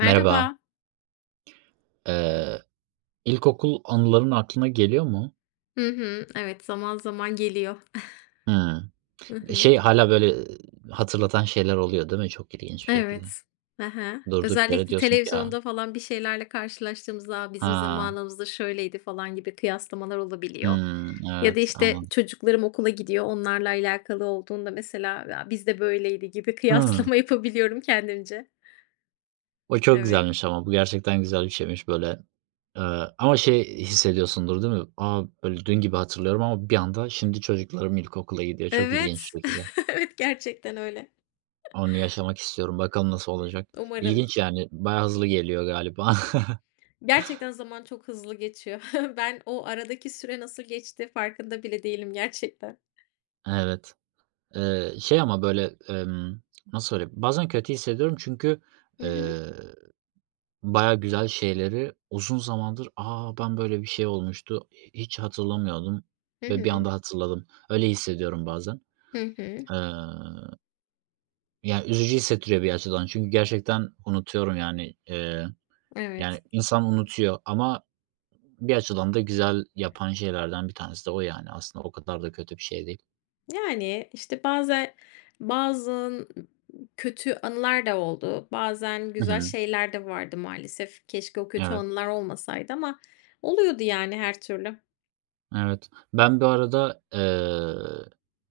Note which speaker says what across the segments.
Speaker 1: Merhaba. Eee, ilkokul anıların aklına geliyor mu?
Speaker 2: Hı hı. Evet, zaman zaman geliyor.
Speaker 1: Hımm.
Speaker 2: Hı hı.
Speaker 1: Şey, hala böyle, hatırlatan şeyler oluyor değil mi, çok ilginç bir şekilde?
Speaker 2: Evet. Hı.
Speaker 1: Durduk yere
Speaker 2: Özellikle
Speaker 1: diyorsun ki ya.
Speaker 2: televizyonda falan bir şeylerle karşılaştığımızda, "A, bizim
Speaker 1: Ha.
Speaker 2: zamanımızda şöyleydi." falan gibi kıyaslamalar olabiliyor.
Speaker 1: Hımm.
Speaker 2: Ya da,
Speaker 1: Evet,
Speaker 2: işte,
Speaker 1: anladım.
Speaker 2: çocuklarım okula gidiyor, onlarla alakalı olduğunda mesela, "Ya, bizde böyleydi." gibi
Speaker 1: Hıı.
Speaker 2: kıyaslama yapabiliyorum kendimce.
Speaker 1: O çok
Speaker 2: Evet.
Speaker 1: güzelmiş, ama bu gerçekten güzel bir şeymiş böyle. Eee, Ama şey hissediyorsundur değil mi? Aa, böyle dün gibi hatırlıyorum ama bir anda şimdi çocuklarım ilkokula gidiyor. Çok ilginç
Speaker 2: Evet.
Speaker 1: bir şekilde.
Speaker 2: Evet, gerçekten öyle.
Speaker 1: Onu yaşamak istiyorum. Bakalım nasıl olacak.
Speaker 2: Umarım.
Speaker 1: İlginç yani. Bayağı hızlı geliyor galiba.
Speaker 2: Gerçekten zaman çok hızlı geçiyor. Ben o aradaki süre nasıl geçti farkında bile değilim gerçekten.
Speaker 1: Evet. Şey ama böyle, nasıl söyleyeyim, bazen kötü hissediyorum çünkü,
Speaker 2: Hı hı.
Speaker 1: eee, bayağı güzel şeyleri uzun zamandır, "A, ben böyle bir şey olmuştu, hiç hatırlamıyordum
Speaker 2: Hı
Speaker 1: ve bir
Speaker 2: hı.
Speaker 1: anda hatırladım." Öyle hissediyorum bazen.
Speaker 2: Hı hı.
Speaker 1: Eee, Yani üzücü hissettiriyor bir açıdan çünkü gerçekten unutuyorum yani. Yani
Speaker 2: Evet.
Speaker 1: insan unutuyor ama bir açıdan da güzel yapan şeylerden bir tanesi de o, yani aslında o kadar da kötü bir şey değil.
Speaker 2: Yani, işte, bazen bazı kötü anılar da oldu. Bazen
Speaker 1: Hı
Speaker 2: güzel
Speaker 1: hı.
Speaker 2: şeyler de vardı maalesef. Keşke o kötü
Speaker 1: Evet.
Speaker 2: anılar olmasaydı ama oluyordu yani her türlü.
Speaker 1: Evet. Ben bu arada,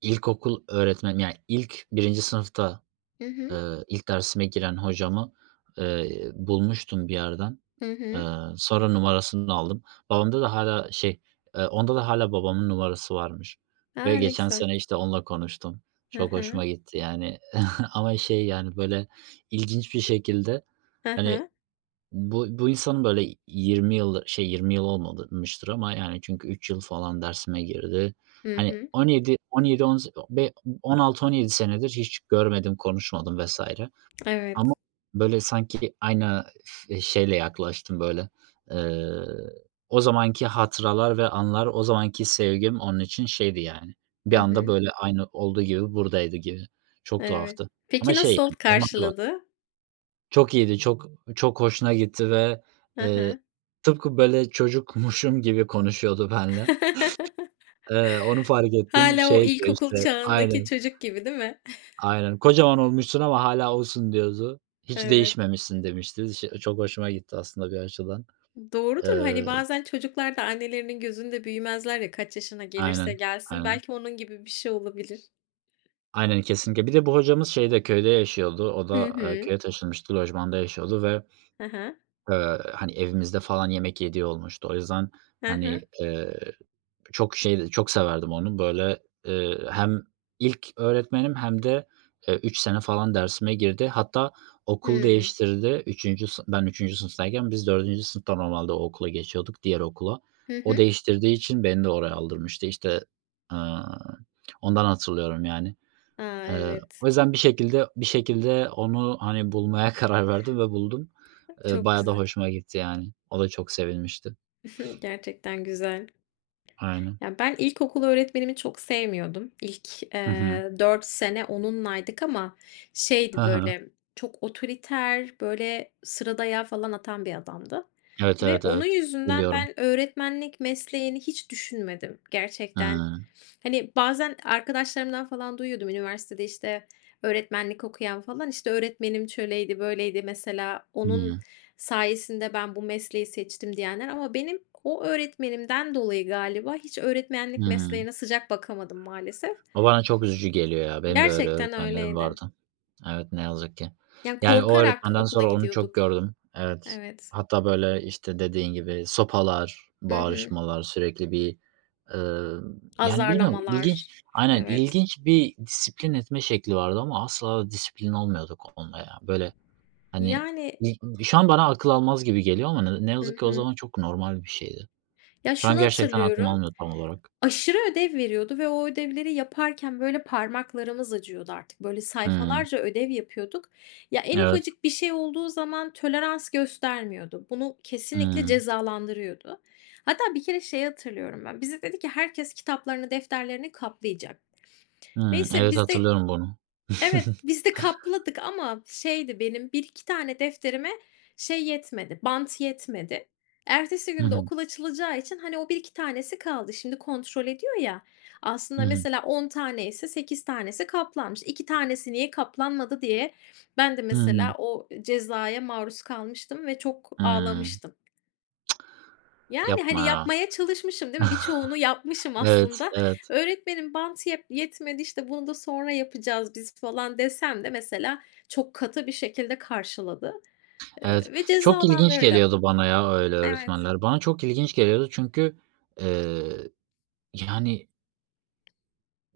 Speaker 1: ilkokul öğretmenim, yani, ilk birinci sınıfta,
Speaker 2: Hı hı.
Speaker 1: ilk dersime giren hocamı, bulmuştum bir yerden.
Speaker 2: Hı
Speaker 1: Eee,
Speaker 2: hı.
Speaker 1: Sonra numarasını aldım. Babamda da hala şey, onda da hala babamın numarası varmış ve
Speaker 2: A, ne
Speaker 1: geçen
Speaker 2: güzel.
Speaker 1: sene, işte, onunla konuştum.
Speaker 2: Hı
Speaker 1: Çok hoşuma
Speaker 2: hı.
Speaker 1: gitti, yani, ama şey, yani, böyle, ilginç bir şekilde,
Speaker 2: Hı
Speaker 1: hani
Speaker 2: hı.
Speaker 1: bu insanın böyle 20 yıl 20 yıl olmamıştır, ama yani çünkü 3 yıl falan dersime girdi.
Speaker 2: Hı
Speaker 1: Hani
Speaker 2: hı.
Speaker 1: 17, 17, on yedi on be 16-17 senedir hiç görmedim, konuşmadım vesaire, ama
Speaker 2: Evet.
Speaker 1: böyle sanki aynı şeyle yaklaştım böyle, eee, o zamanki hatıralar ve anlar, o zamanki sevgim onun için şeydi yani. Bir
Speaker 2: Hı
Speaker 1: anda
Speaker 2: hı.
Speaker 1: böyle aynı olduğu gibi buradaydı gibi. Çok
Speaker 2: Evet.
Speaker 1: tuhaftı. Ama
Speaker 2: Peki
Speaker 1: şey,
Speaker 2: nasıl
Speaker 1: yani normalde
Speaker 2: karşıladı?
Speaker 1: çok iyiydi, çok çok hoşuna gitti ve,
Speaker 2: Hı
Speaker 1: eee,
Speaker 2: hı.
Speaker 1: tıpkı böyle çocukmuşum gibi konuşuyordu benimle. Onu fark ettim.
Speaker 2: Hâlâ
Speaker 1: Şey
Speaker 2: o
Speaker 1: diyor
Speaker 2: ilkokul
Speaker 1: işte.
Speaker 2: çağındaki
Speaker 1: Aynen,
Speaker 2: çocuk gibi değil mi?
Speaker 1: aynen. "Kocaman olmuşsun ama hâlâ osun." diyordu. "Hiç
Speaker 2: Evet.
Speaker 1: değişmemişsin." demişti. Çok hoşuma gitti aslında bir açıdan.
Speaker 2: Doğrudur.
Speaker 1: Eee,
Speaker 2: Hani, bazen çocuklar da annelerinin gözünde büyümezler ya, kaç yaşına gelirse
Speaker 1: aynen,
Speaker 2: gelsin.
Speaker 1: aynen.
Speaker 2: Belki onun gibi bir şey olabilir.
Speaker 1: Aynen, kesinlikle. Bir de bu hocamız şeyde, köyde yaşıyordu. O
Speaker 2: Hı
Speaker 1: da,
Speaker 2: hı.
Speaker 1: köye taşınmıştı, lojmanda yaşıyordu ve,
Speaker 2: Hı hı.
Speaker 1: hani, evimizde falan yemek yediği olmuştu. O yüzden,
Speaker 2: Hı
Speaker 1: hani,
Speaker 2: hı.
Speaker 1: çok şeydi, çok severdim onu. Böyle, hem ilk öğretmenim hem de, 3 sene falan dersime girdi. Hatta okul
Speaker 2: Hımm.
Speaker 1: değiştirdi. Üçüncü sı Ben üçüncü sınıftayken biz dördüncü sınıfta normalde o okula geçiyorduk, diğer okula.
Speaker 2: Hı
Speaker 1: O
Speaker 2: hı.
Speaker 1: değiştirdiği için beni de oraya aldırmıştı. İşte, aaa, ondan hatırlıyorum yani.
Speaker 2: A,
Speaker 1: Eee, O
Speaker 2: evet.
Speaker 1: yüzden bir şekilde onu, hani, bulmaya karar verdim ve buldum.
Speaker 2: Çok
Speaker 1: Bayağı da
Speaker 2: güzel.
Speaker 1: hoşuma gitti yani. O da çok sevinmişti.
Speaker 2: Gerçekten güzel.
Speaker 1: Aynen.
Speaker 2: Ya, ben ilkokul öğretmenimi çok sevmiyordum. İlk,
Speaker 1: Hı hı.
Speaker 2: 4 sene onunlaydık ama
Speaker 1: Hı
Speaker 2: şeydi,
Speaker 1: hı.
Speaker 2: böyle, çok otoriter, böyle, sıra falan atan bir adamdı
Speaker 1: Evet,
Speaker 2: ve
Speaker 1: evet,
Speaker 2: onun
Speaker 1: evet.
Speaker 2: yüzünden
Speaker 1: Biliyorum.
Speaker 2: ben öğretmenlik mesleğini hiç düşünmedim gerçekten.
Speaker 1: Hı
Speaker 2: Hani, bazen arkadaşlarımdan falan duyuyordum üniversitede, işte, öğretmenlik okuyan falan, işte, öğretmenim şöyleydi, böyleydi. Mesela onun
Speaker 1: hı
Speaker 2: sayesinde ben bu mesleği seçtim diyenler ama benim o öğretmenimden dolayı galiba hiç öğretmenlik
Speaker 1: hı.
Speaker 2: mesleğine sıcak bakamadım maalesef.
Speaker 1: O bana çok üzücü geliyor ya. Benim de öyle
Speaker 2: Gerçekten
Speaker 1: öğretmenlerim
Speaker 2: öyleydi.
Speaker 1: vardı. Evet, ne yazık ki.
Speaker 2: Yani
Speaker 1: Yani o
Speaker 2: korkarak
Speaker 1: öğretmenden
Speaker 2: okula
Speaker 1: sonra onu çok
Speaker 2: gidiyorduk.
Speaker 1: gördüm. Evet.
Speaker 2: Evet.
Speaker 1: Hatta böyle, işte, dediğin gibi sopalar,
Speaker 2: Hı hı.
Speaker 1: bağırışmalar, sürekli bir, yani bilmiyorum, ilginç.
Speaker 2: Azarlamalar.
Speaker 1: Aynen,
Speaker 2: Evet.
Speaker 1: ilginç bir disiplin etme şekli vardı ama asla disiplin olmuyorduk onunla ya. Böyle, hani,
Speaker 2: Yani.
Speaker 1: şu an bana akıl almaz gibi geliyor ama ne yazık
Speaker 2: Hı
Speaker 1: ki o
Speaker 2: hı.
Speaker 1: zaman çok normal bir şeydi.
Speaker 2: Ya
Speaker 1: Şu an
Speaker 2: şunu
Speaker 1: gerçekten aklım
Speaker 2: hatırlıyorum.
Speaker 1: almıyor tam olarak.
Speaker 2: Aşırı ödev veriyordu ve o ödevleri yaparken, böyle, parmaklarımız acıyordu artık. Böyle,
Speaker 1: Hımm.
Speaker 2: sayfalarca ödev yapıyorduk. Ya, en
Speaker 1: Evet.
Speaker 2: ufacık bir şey olduğu zaman tolerans göstermiyordu. Bunu kesinlikle
Speaker 1: Hımm.
Speaker 2: cezalandırıyordu. Hatta bir kere şeyi hatırlıyorum ben, bize dedi ki herkes kitaplarını, defterlerini kaplayacak.
Speaker 1: Hımm.
Speaker 2: Neyse
Speaker 1: Evet,
Speaker 2: biz de.
Speaker 1: hatırlıyorum bunu.
Speaker 2: Evet, biz de kapladık ama şeydi benim bir iki tane defterime şey yetmedi, bant yetmedi. Ertesi
Speaker 1: Hı
Speaker 2: gün de
Speaker 1: hı.
Speaker 2: okul açılacağı için, hani, o bir iki tanesi kaldı. Şimdi kontrol ediyor ya,
Speaker 1: Hı
Speaker 2: aslında
Speaker 1: hı.
Speaker 2: mesela on tane ise 8 tanesi kaplanmış. 2 tanesi niye kaplanmadı diye ben de
Speaker 1: Hımm.
Speaker 2: mesela o cezaya maruz kalmıştım ve çok
Speaker 1: Hımm.
Speaker 2: ağlamıştım. Yani,
Speaker 1: Yapma
Speaker 2: hani,
Speaker 1: ya.
Speaker 2: yapmaya çalışmışım, değil mi? Birçoğunu yapmışım
Speaker 1: Evet,
Speaker 2: aslında.
Speaker 1: evet,
Speaker 2: Öğretmenim bant yetmedi, işte, bunu da sonra yapacağız biz falan desem de mesela çok katı bir şekilde karşıladı,
Speaker 1: evet.
Speaker 2: ve
Speaker 1: Çok ilginç
Speaker 2: cezalandırdı.
Speaker 1: geliyordu bana ya öyle
Speaker 2: Evet,
Speaker 1: öğretmenler. Bana çok ilginç geliyordu çünkü, eee, yani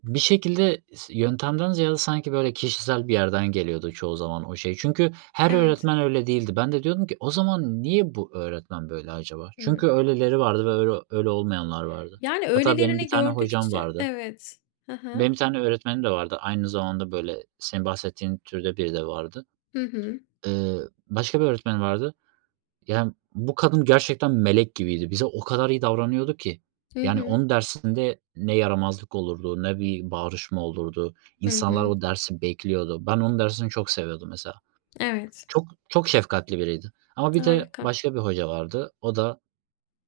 Speaker 1: bir şekilde yöntemden ziyade sanki böyle kişisel bir yerden geliyordu çoğu zaman o şey. Çünkü her
Speaker 2: evet.
Speaker 1: öğretmen öyle değildi. Ben de diyordum ki o zaman, niye bu öğretmen böyle acaba?
Speaker 2: Hıı.
Speaker 1: Çünkü öyleleri vardı ve öyle olmayanlar vardı.
Speaker 2: Yani,
Speaker 1: Hatta benim bir
Speaker 2: öylelerini
Speaker 1: tane hocam
Speaker 2: gördükçe.
Speaker 1: vardı.
Speaker 2: Evet. Hı hı.
Speaker 1: Benim bir tane öğretmenim de vardı. Aynı zamanda böyle senin bahsettiğin türde biri de vardı.
Speaker 2: Hı hı.
Speaker 1: Eee, Başka bir öğretmen vardı. Yani, bu kadın gerçekten melek gibiydi. Bize o kadar iyi davranıyordu ki.
Speaker 2: Hı
Speaker 1: Yani,
Speaker 2: hı.
Speaker 1: onun dersinde ne yaramazlık olurdu, ne bir bağırışma olurdu.
Speaker 2: Hı
Speaker 1: İnsanlar
Speaker 2: hı.
Speaker 1: o dersi bekliyordu. Ben onun dersini çok seviyordum mesela.
Speaker 2: Evet.
Speaker 1: Çok çok şefkatli biriydi. Ama bir de
Speaker 2: Harika.
Speaker 1: başka bir hoca vardı. O da,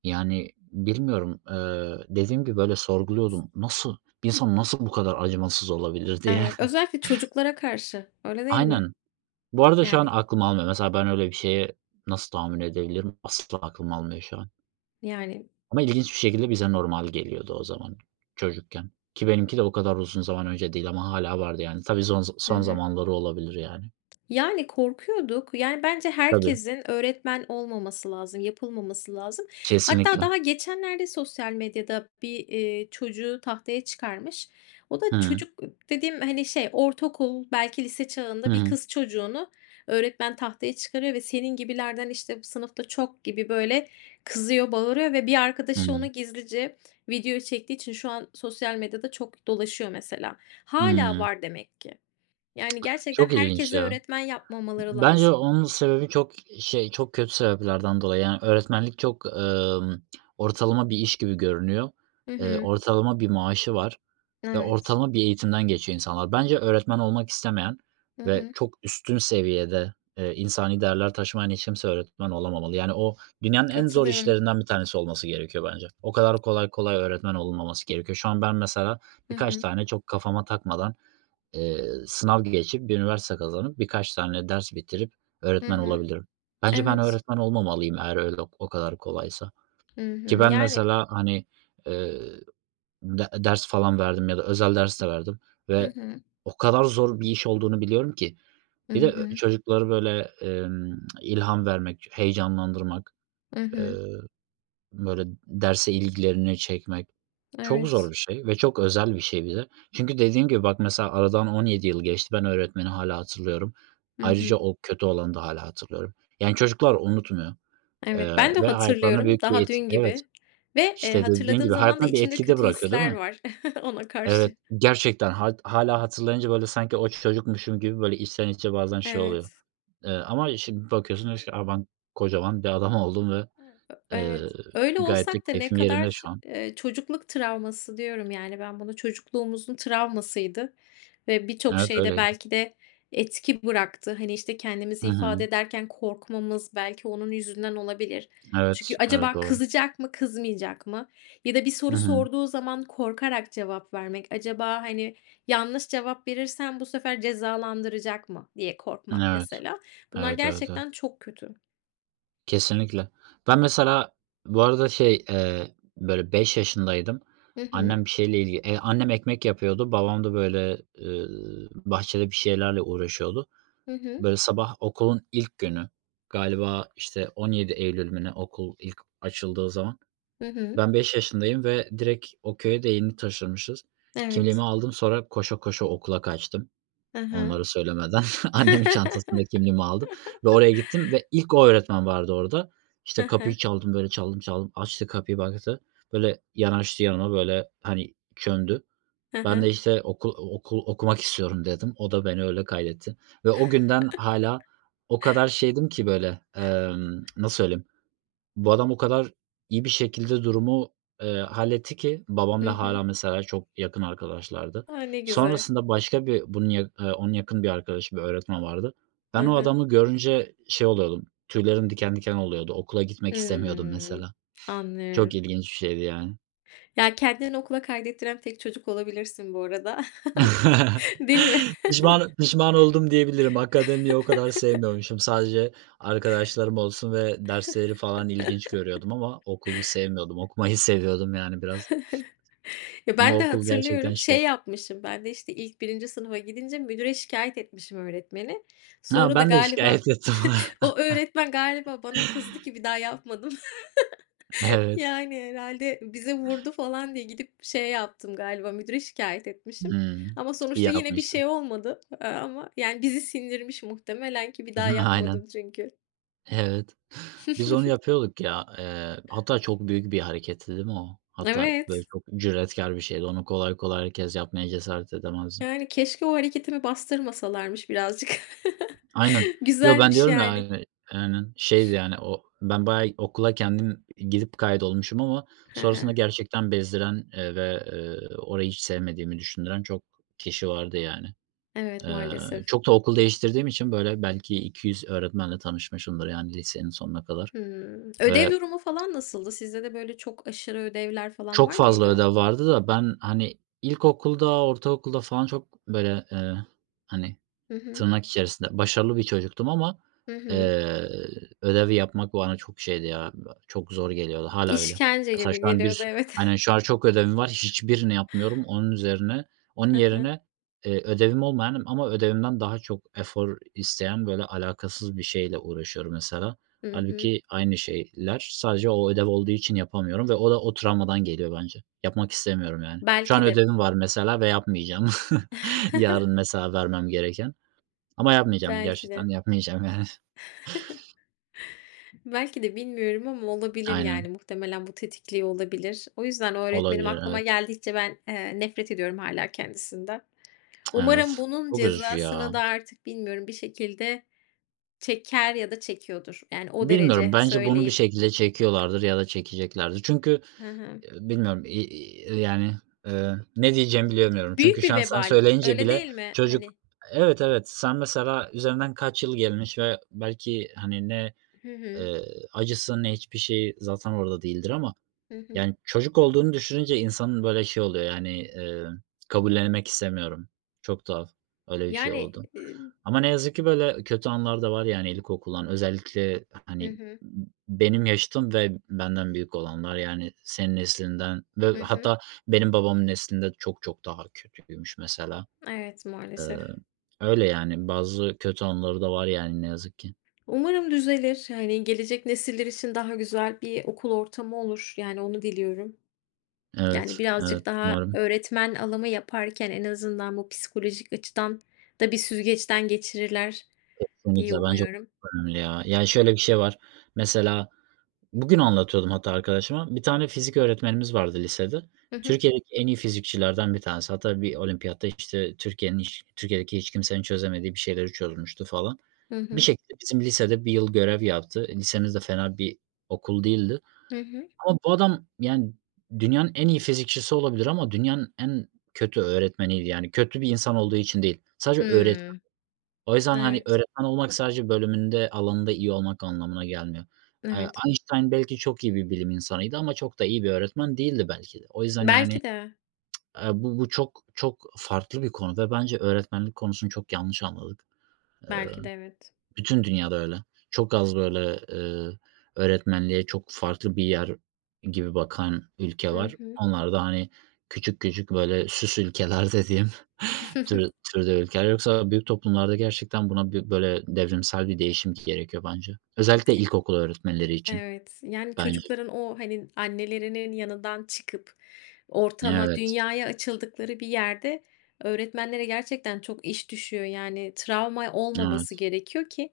Speaker 1: yani, bilmiyorum, dediğim gibi böyle sorguluyordum. Nasıl, bir insan nasıl bu kadar acımasız olabilir diye.
Speaker 2: Evet. Özellikle çocuklara karşı, öyle değil mi?
Speaker 1: Aynen. Bu arada şu an
Speaker 2: Yani
Speaker 1: aklım almıyor. Mesela ben öyle bir şeye nasıl tahammül edebilirim? Asla aklım almıyor şu an.
Speaker 2: yani.
Speaker 1: Ama ilginç bir şekilde bize normal geliyordu o zaman, çocukken. Ki benimki de o kadar uzun zaman önce değil ama hâlâ vardı yani. Tabii son
Speaker 2: Hı
Speaker 1: son
Speaker 2: hı.
Speaker 1: zamanları olabilir yani.
Speaker 2: Yani, korkuyorduk. Yani, bence
Speaker 1: Tabii,
Speaker 2: herkesin öğretmen olmaması lazım, yapılmaması lazım. Hatta
Speaker 1: kesinlikle.
Speaker 2: daha geçenlerde sosyal medyada bir, çocuğu tahtaya çıkarmış. O da
Speaker 1: Hı hı.
Speaker 2: çocuk dediğim, hani, şey, ortaokul, belki lise
Speaker 1: Hı
Speaker 2: çağında bir
Speaker 1: hı.
Speaker 2: kız çocuğunu öğretmen tahtaya çıkarıyor ve "Senin gibilerden, işte, sınıfta çok" gibi, böyle, kızıyor, bağırıyor ve bir arkadaşı onu
Speaker 1: Hıı.
Speaker 2: gizlice video çektiği için şu an sosyal medyada çok dolaşıyor mesela. Hala
Speaker 1: Hıı.
Speaker 2: var demek ki. Yani, gerçekten
Speaker 1: Çok ilginç
Speaker 2: herkese
Speaker 1: ya.
Speaker 2: öğretmen yapmamaları
Speaker 1: Bence
Speaker 2: lazım.
Speaker 1: onun sebebi çok şey, çok kötü sebeplerden dolayı. Yani öğretmenlik çok, ortalama bir iş gibi görünüyor.
Speaker 2: Hı hı.
Speaker 1: Ortalama bir maaşı var. Ve
Speaker 2: Evet.
Speaker 1: ortalama bir eğitimden geçiyor insanlar. Bence öğretmen olmak istemeyen
Speaker 2: Hı
Speaker 1: ve
Speaker 2: hı.
Speaker 1: çok üstün seviyede, insani değerler taşımayan hiç kimse öğretmen olamamalı. Yani o, dünyanın en zor
Speaker 2: Katılıyorum.
Speaker 1: işlerinden bir tanesi olması gerekiyor bence. O kadar kolay kolay öğretmen olunmaması gerekiyor. Şu an ben mesela
Speaker 2: Hı
Speaker 1: birkaç
Speaker 2: hı.
Speaker 1: tane çok kafama takmadan, sınav geçip, bir üniversite kazanıp birkaç tane ders bitirip
Speaker 2: Hı
Speaker 1: öğretmen
Speaker 2: hı.
Speaker 1: olabilirim. Bence ben
Speaker 2: Evet.
Speaker 1: öğretmen olmamalıyım eğer öyle o kadar kolaysa.
Speaker 2: Hı
Speaker 1: Ki
Speaker 2: hı.
Speaker 1: ben
Speaker 2: Yani.
Speaker 1: mesela, hani, eee de ders falan verdim ya da özel ders de verdim
Speaker 2: Hı
Speaker 1: ve
Speaker 2: hı.
Speaker 1: o kadar zor bir iş olduğunu biliyorum ki.
Speaker 2: Hı
Speaker 1: Bir de,
Speaker 2: hı.
Speaker 1: çocuklara böyle, ilham vermek, heyecanlandırmak,
Speaker 2: Hı
Speaker 1: eee,
Speaker 2: hı.
Speaker 1: böyle derse ilgilerini çekmek çok zor
Speaker 2: Evet.
Speaker 1: bir şey ve çok özel bir şey bize. Çünkü dediğim gibi bak, mesela aradan 17 yıl geçti. Ben öğretmeni hala hatırlıyorum.
Speaker 2: Hı
Speaker 1: Ayrıca
Speaker 2: hı.
Speaker 1: o kötü olanı da hala hatırlıyorum. Yani çocuklar unutmuyor,
Speaker 2: Evet, ben de
Speaker 1: ve hayatlarına
Speaker 2: hatırlıyorum
Speaker 1: büyük bir
Speaker 2: daha dün
Speaker 1: etki. Evet,
Speaker 2: gibi ve,
Speaker 1: işte, dediğin
Speaker 2: hatırladığım
Speaker 1: gibi
Speaker 2: zaman da
Speaker 1: hayatına bir
Speaker 2: içimde
Speaker 1: etki de
Speaker 2: kötü
Speaker 1: bırakıyor değil
Speaker 2: hisler
Speaker 1: mi?
Speaker 2: var ona
Speaker 1: Evet,
Speaker 2: karşı.
Speaker 1: gerçekten hâlâ hatırlayınca, böyle, sanki o çocukmuşum gibi, böyle, içten içe bazen şey oluyor.
Speaker 2: Evet.
Speaker 1: Ama şimdi bakıyorsun, diyorsun ki, "A, ben kocaman bir adam oldum ve,
Speaker 2: Evet.
Speaker 1: eee,
Speaker 2: Öyle
Speaker 1: gayet de
Speaker 2: olsak da ne
Speaker 1: keyfim yerinde
Speaker 2: kadar,
Speaker 1: şu an."
Speaker 2: çocukluk travması diyorum yani ben buna çocukluğumuzun travmasıydı ve birçok
Speaker 1: Evet,
Speaker 2: şeyde
Speaker 1: öyleydi.
Speaker 2: belki de etki bıraktı. Hani, işte, kendimizi
Speaker 1: Hı
Speaker 2: ifade
Speaker 1: hı.
Speaker 2: ederken korkmamız belki onun yüzünden olabilir.
Speaker 1: Evet,
Speaker 2: Çünkü
Speaker 1: evet,
Speaker 2: acaba
Speaker 1: doğru.
Speaker 2: kızacak mı, kızmayacak mı? Ya da bir
Speaker 1: Hı
Speaker 2: soru
Speaker 1: hı.
Speaker 2: sorduğu zaman korkarak cevap vermek. Acaba, hani, yanlış cevap verirsem bu sefer cezalandıracak mı diye korkmak
Speaker 1: Evet.
Speaker 2: mesela. Bunlar
Speaker 1: Evet, evet, evet.
Speaker 2: gerçekten çok kötü.
Speaker 1: Kesinlikle. Ben mesela bu arada şey, böyle, 5 yaşındaydım.
Speaker 2: Hı hı.
Speaker 1: Annem bir şeyle ilgili. Annem ekmek yapıyordu. Babam da, böyle, bahçede bir şeylerle uğraşıyordu.
Speaker 2: Hı hı.
Speaker 1: Böyle sabah okulun ilk günü, galiba, işte, 17 Eylül mü ne, okul ilk açıldığı zaman.
Speaker 2: Hı hı.
Speaker 1: Ben 5 yaşındayım ve direkt o köye de yeni taşınmışız. Kimliğimi
Speaker 2: Evet.
Speaker 1: aldım, sonra koşa koşa okula kaçtım,
Speaker 2: Hı hı.
Speaker 1: onlara söylemeden. Annemin çantasında kimliğimi aldım ve oraya gittim ve ilk o öğretmen vardı orada.
Speaker 2: Hı
Speaker 1: İşte,
Speaker 2: hı.
Speaker 1: kapıyı çaldım, böyle çaldım çaldım. Açtı kapıyı, baktı. Böyle yanaştı yanıma, böyle, hani, çömdü.
Speaker 2: Hı
Speaker 1: Ben de
Speaker 2: hı.
Speaker 1: işte okul okul okumak istiyorum dedim. O da beni öyle kaydetti ve o günden hâlâ o kadar şeydim ki böyle, nasıl söyleyeyim, bu adam o kadar iyi bir şekilde durumu, halletti ki babamla
Speaker 2: Hı hı.
Speaker 1: hâlâ mesela çok yakın arkadaşlardı.
Speaker 2: A, ne güzel.
Speaker 1: Sonrasında başka bir bunun ya, onun yakın bir arkadaşı, bir öğretmen vardı. Ben
Speaker 2: Hı
Speaker 1: o
Speaker 2: hı.
Speaker 1: adamı görünce şey oluyordum, tüylerim diken diken oluyordu. Okula gitmek istemiyordum
Speaker 2: Hımm.
Speaker 1: mesela. Çok
Speaker 2: Anlıyorum.
Speaker 1: ilginç bir şeydi yani.
Speaker 2: Ya, kendini okula kaydettiren tek çocuk olabilirsin bu arada. Değil mi?
Speaker 1: Pişman pişman oldum diyebilirim. Akademiyi o kadar sevmiyormuşum. Sadece arkadaşlarım olsun ve dersleri falan ilginç görüyordum, ama okulu sevmiyordum. Okumayı seviyordum yani biraz,
Speaker 2: Ya,
Speaker 1: ama
Speaker 2: ben de
Speaker 1: okul gerçekten
Speaker 2: hatırlıyorum,
Speaker 1: şey.
Speaker 2: şey yapmışım, ben de, işte, ilk birinci sınıfa gidince müdüre şikayet etmişim öğretmeni.
Speaker 1: Ha,
Speaker 2: Sonra da
Speaker 1: ben de
Speaker 2: galiba
Speaker 1: şikayet ettim.
Speaker 2: o öğretmen galiba bana kızdı ki bir daha yapmadım.
Speaker 1: Evet.
Speaker 2: Yani, herhalde bize vurdu falan diye gidip şey yaptım galiba, müdüre şikayet etmişim
Speaker 1: Hımm.
Speaker 2: ama
Speaker 1: İyi
Speaker 2: sonuçta yine bir
Speaker 1: yapmışsın.
Speaker 2: şey olmadı, ama yani bizi sindirmiş muhtemelen ki bir daha
Speaker 1: Aynen.
Speaker 2: yapmadım çünkü.
Speaker 1: Evet. Biz onu yapıyorduk ya. Hatta çok büyük bir hareketti değil mi o? Hatta böyle
Speaker 2: Evet,
Speaker 1: çok cüretkar bir şeydi. Onu kolay kolay herkes yapmaya cesaret edemezdi.
Speaker 2: yani keşke o hareketimi bastırmasalarmış birazcık.
Speaker 1: Aynen. Yo, ben
Speaker 2: Güzelmiş
Speaker 1: diyorum ya,
Speaker 2: yani.
Speaker 1: hani, aynen, şeydi yani o, ben bayağı okula kendim gidip kaydolmuşum ama
Speaker 2: Hı
Speaker 1: sonrasında
Speaker 2: hı.
Speaker 1: gerçekten bezdiren, ve, orayı hiç sevmediğimi düşündüren çok kişi vardı yani.
Speaker 2: Evet,
Speaker 1: Eee,
Speaker 2: maalesef.
Speaker 1: Çok da okul değiştirdiğim için böyle belki 200 öğretmenle tanışmışımdır yani lisenin sonuna kadar,
Speaker 2: Hımm. Ödev
Speaker 1: ve
Speaker 2: durumu falan nasıldı? Sizde de böyle çok aşırı ödevler falan
Speaker 1: çok
Speaker 2: var
Speaker 1: fazla
Speaker 2: mıydı?
Speaker 1: ödev vardı da ben, hani, ilkokulda, ortaokulda falan çok böyle, hani,
Speaker 2: Hı hı.
Speaker 1: tırnak içerisinde başarılı bir çocuktum ama,
Speaker 2: Hı hı.
Speaker 1: eee, ödevi yapmak bana çok şeydi ya, çok zor geliyordu. Hâlâ öyle.
Speaker 2: İşkence
Speaker 1: Mesela
Speaker 2: gibi
Speaker 1: şu an bir
Speaker 2: geliyordu
Speaker 1: s
Speaker 2: evet.
Speaker 1: aynen şu an çok ödevim var. Hiçbirini yapmıyorum. Onun
Speaker 2: Hı hı.
Speaker 1: yerine, ödevim olmayan ama ödevimden daha çok efor isteyen, böyle, alakasız bir şeyle uğraşıyorum mesela.
Speaker 2: Hı hı.
Speaker 1: Hâlbuki aynı şeyler, sadece o ödev olduğu için yapamıyorum ve o da o travmadan geliyor bence. Yapmak istemiyorum yani. Şu an
Speaker 2: Belki de,
Speaker 1: ödevim var mesela ve yapmayacağım. Yarın mesela vermem gereken. Ama yapmayacağım,
Speaker 2: belki
Speaker 1: gerçekten
Speaker 2: de.
Speaker 1: yapmayacağım yani.
Speaker 2: Belki de bilmiyorum ama olabilir yani
Speaker 1: Aynen,
Speaker 2: muhtemelen bu tetikliyor olabilir. O yüzden o öğretmenim
Speaker 1: olabilir,
Speaker 2: aklıma
Speaker 1: evet,
Speaker 2: geldikçe ben, nefret ediyorum hala kendisinden. Umarım
Speaker 1: evet.
Speaker 2: bunun
Speaker 1: Çok üzücü ya.
Speaker 2: cezasını da artık bilmiyorum bir şekilde çeker ya da çekiyordur. Yani o
Speaker 1: Bilmiyorum,
Speaker 2: derece
Speaker 1: bence bunu bir
Speaker 2: söyleyeyim.
Speaker 1: şekilde çekiyorlardır ya da çekeceklerdir. Çünkü,
Speaker 2: Hı hı.
Speaker 1: bilmiyorum, i i yani, ne diyeceğimi bilemiyorum. Çünkü
Speaker 2: Büyük
Speaker 1: şu
Speaker 2: bir
Speaker 1: an sen
Speaker 2: vebal,
Speaker 1: söyleyince
Speaker 2: öyle
Speaker 1: bile
Speaker 2: değil mi?
Speaker 1: çocuk.
Speaker 2: Hani.
Speaker 1: Evet, evet, sen mesela üzerinden kaç yıl gelmiş ve belki, hani, ne,
Speaker 2: Hı hı.
Speaker 1: eee, acısı ne, hiçbir şey zaten orada değildir ama
Speaker 2: Hı hı.
Speaker 1: yani, çocuk olduğunu düşününce insanın, böyle, şey oluyor, yani, kabullenmek istemiyorum. Çok tuhaf. Öyle bir şey
Speaker 2: Yani,
Speaker 1: oldu. Ama ne yazık ki, böyle, kötü anlar da var, yani, ilkokuldan. Özellikle,
Speaker 2: Hı
Speaker 1: hani,
Speaker 2: hı.
Speaker 1: b benim yaşıtım ve benden büyük olanlar, yani, senin neslinden ve
Speaker 2: Hı hı.
Speaker 1: hatta benim babamın neslinde çok çok daha kötüymüş mesela.
Speaker 2: Evet,
Speaker 1: Eee,
Speaker 2: maalesef.
Speaker 1: Öyle, yani, bazı kötü anıları da var, yani, ne yazık ki.
Speaker 2: Umarım düzelir. Yani, gelecek nesiller için daha güzel bir okul ortamı olur. Yani, onu diliyorum. Yani,
Speaker 1: Evet, evet.
Speaker 2: birazcık daha
Speaker 1: Umarım.
Speaker 2: öğretmen alımı yaparken en azından bu psikolojik açıdan da bir süzgeçten geçirirler diye
Speaker 1: Kesinlikle, bence
Speaker 2: umuyorum.
Speaker 1: çok önemli ya. Yani şöyle bir şey var. Mesela bugün anlatıyordum hatta arkadaşıma. Bir tane fizik öğretmenimiz vardı lisede.
Speaker 2: Hı hı.
Speaker 1: Türkiye'deki en iyi fizikçilerden bir tanesi. Hatta bir olimpiyatta, işte, Türkiye'deki hiç kimsenin çözemediği bir şeyleri çözmüştü falan.
Speaker 2: Hı
Speaker 1: Bir
Speaker 2: hı.
Speaker 1: şekilde bizim lisede bir yıl görev yaptı. Lisemiz de fena bir okul değildi.
Speaker 2: Hı hı.
Speaker 1: Ama bu adam, yani, dünyanın en iyi fizikçisi olabilir ama dünyanın en kötü öğretmeniydi. Yani kötü bir insan olduğu için değil. Sadece
Speaker 2: Hımm.
Speaker 1: o yüzden, hani,
Speaker 2: Evet,
Speaker 1: öğretmen olmak sadece bölümünde, alanında iyi olmak anlamına gelmiyor.
Speaker 2: evet.
Speaker 1: Einstein belki çok iyi bir bilim insanıydı ama çok da iyi bir öğretmen değildi belki de. O yüzden, yani,
Speaker 2: Belki de,
Speaker 1: bu çok çok farklı bir konu ve bence öğretmenlik konusunu çok yanlış anladık. Eee,
Speaker 2: belki de evet.
Speaker 1: Bütün dünyada öyle. Çok az böyle, öğretmenliğe çok farklı bir yer gibi bakan ülke
Speaker 2: Hı
Speaker 1: var.
Speaker 2: hı.
Speaker 1: Onlar da, hani, küçük küçük böyle süs ülkeler dediğim türde ülkeler. Yoksa büyük toplumlarda gerçekten buna bir, böyle, devrimsel bir değişim gerekiyor bence. Özellikle ilkokul öğretmenleri için
Speaker 2: Evet, yani
Speaker 1: bence.
Speaker 2: çocukların o, hani, annelerinin yanından çıkıp ortama,
Speaker 1: Evet,
Speaker 2: dünyaya açıldıkları bir yerde öğretmenlere gerçekten çok iş düşüyor. Yani travma olmaması
Speaker 1: evet.
Speaker 2: gerekiyor ki,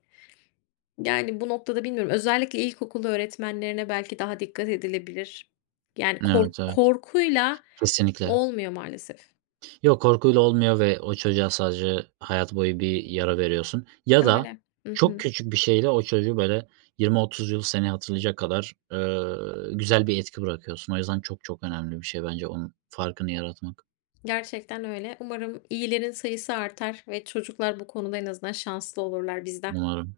Speaker 2: yani, bu noktada bilmiyorum, özellikle ilkokul öğretmenlerine belki daha dikkat edilebilir. Yani
Speaker 1: Evet, evet.
Speaker 2: korkuyla
Speaker 1: Kesinlikle.
Speaker 2: olmuyor maalesef.
Speaker 1: Yok, korkuyla olmuyor ve o çocuğa sadece hayat boyu bir yara veriyorsun, ya da
Speaker 2: Öyle. Hı
Speaker 1: çok
Speaker 2: hı.
Speaker 1: küçük bir şeyle o çocuğu, böyle, 20-30 yıl seni hatırlayacak kadar, güzel bir etki bırakıyorsun. O yüzden çok çok önemli bir şey bence onun farkını yaratmak.
Speaker 2: Gerçekten öyle. Umarım iyilerin sayısı artar ve çocuklar bu konuda en azından şanslı olurlar bizden.
Speaker 1: Umarım.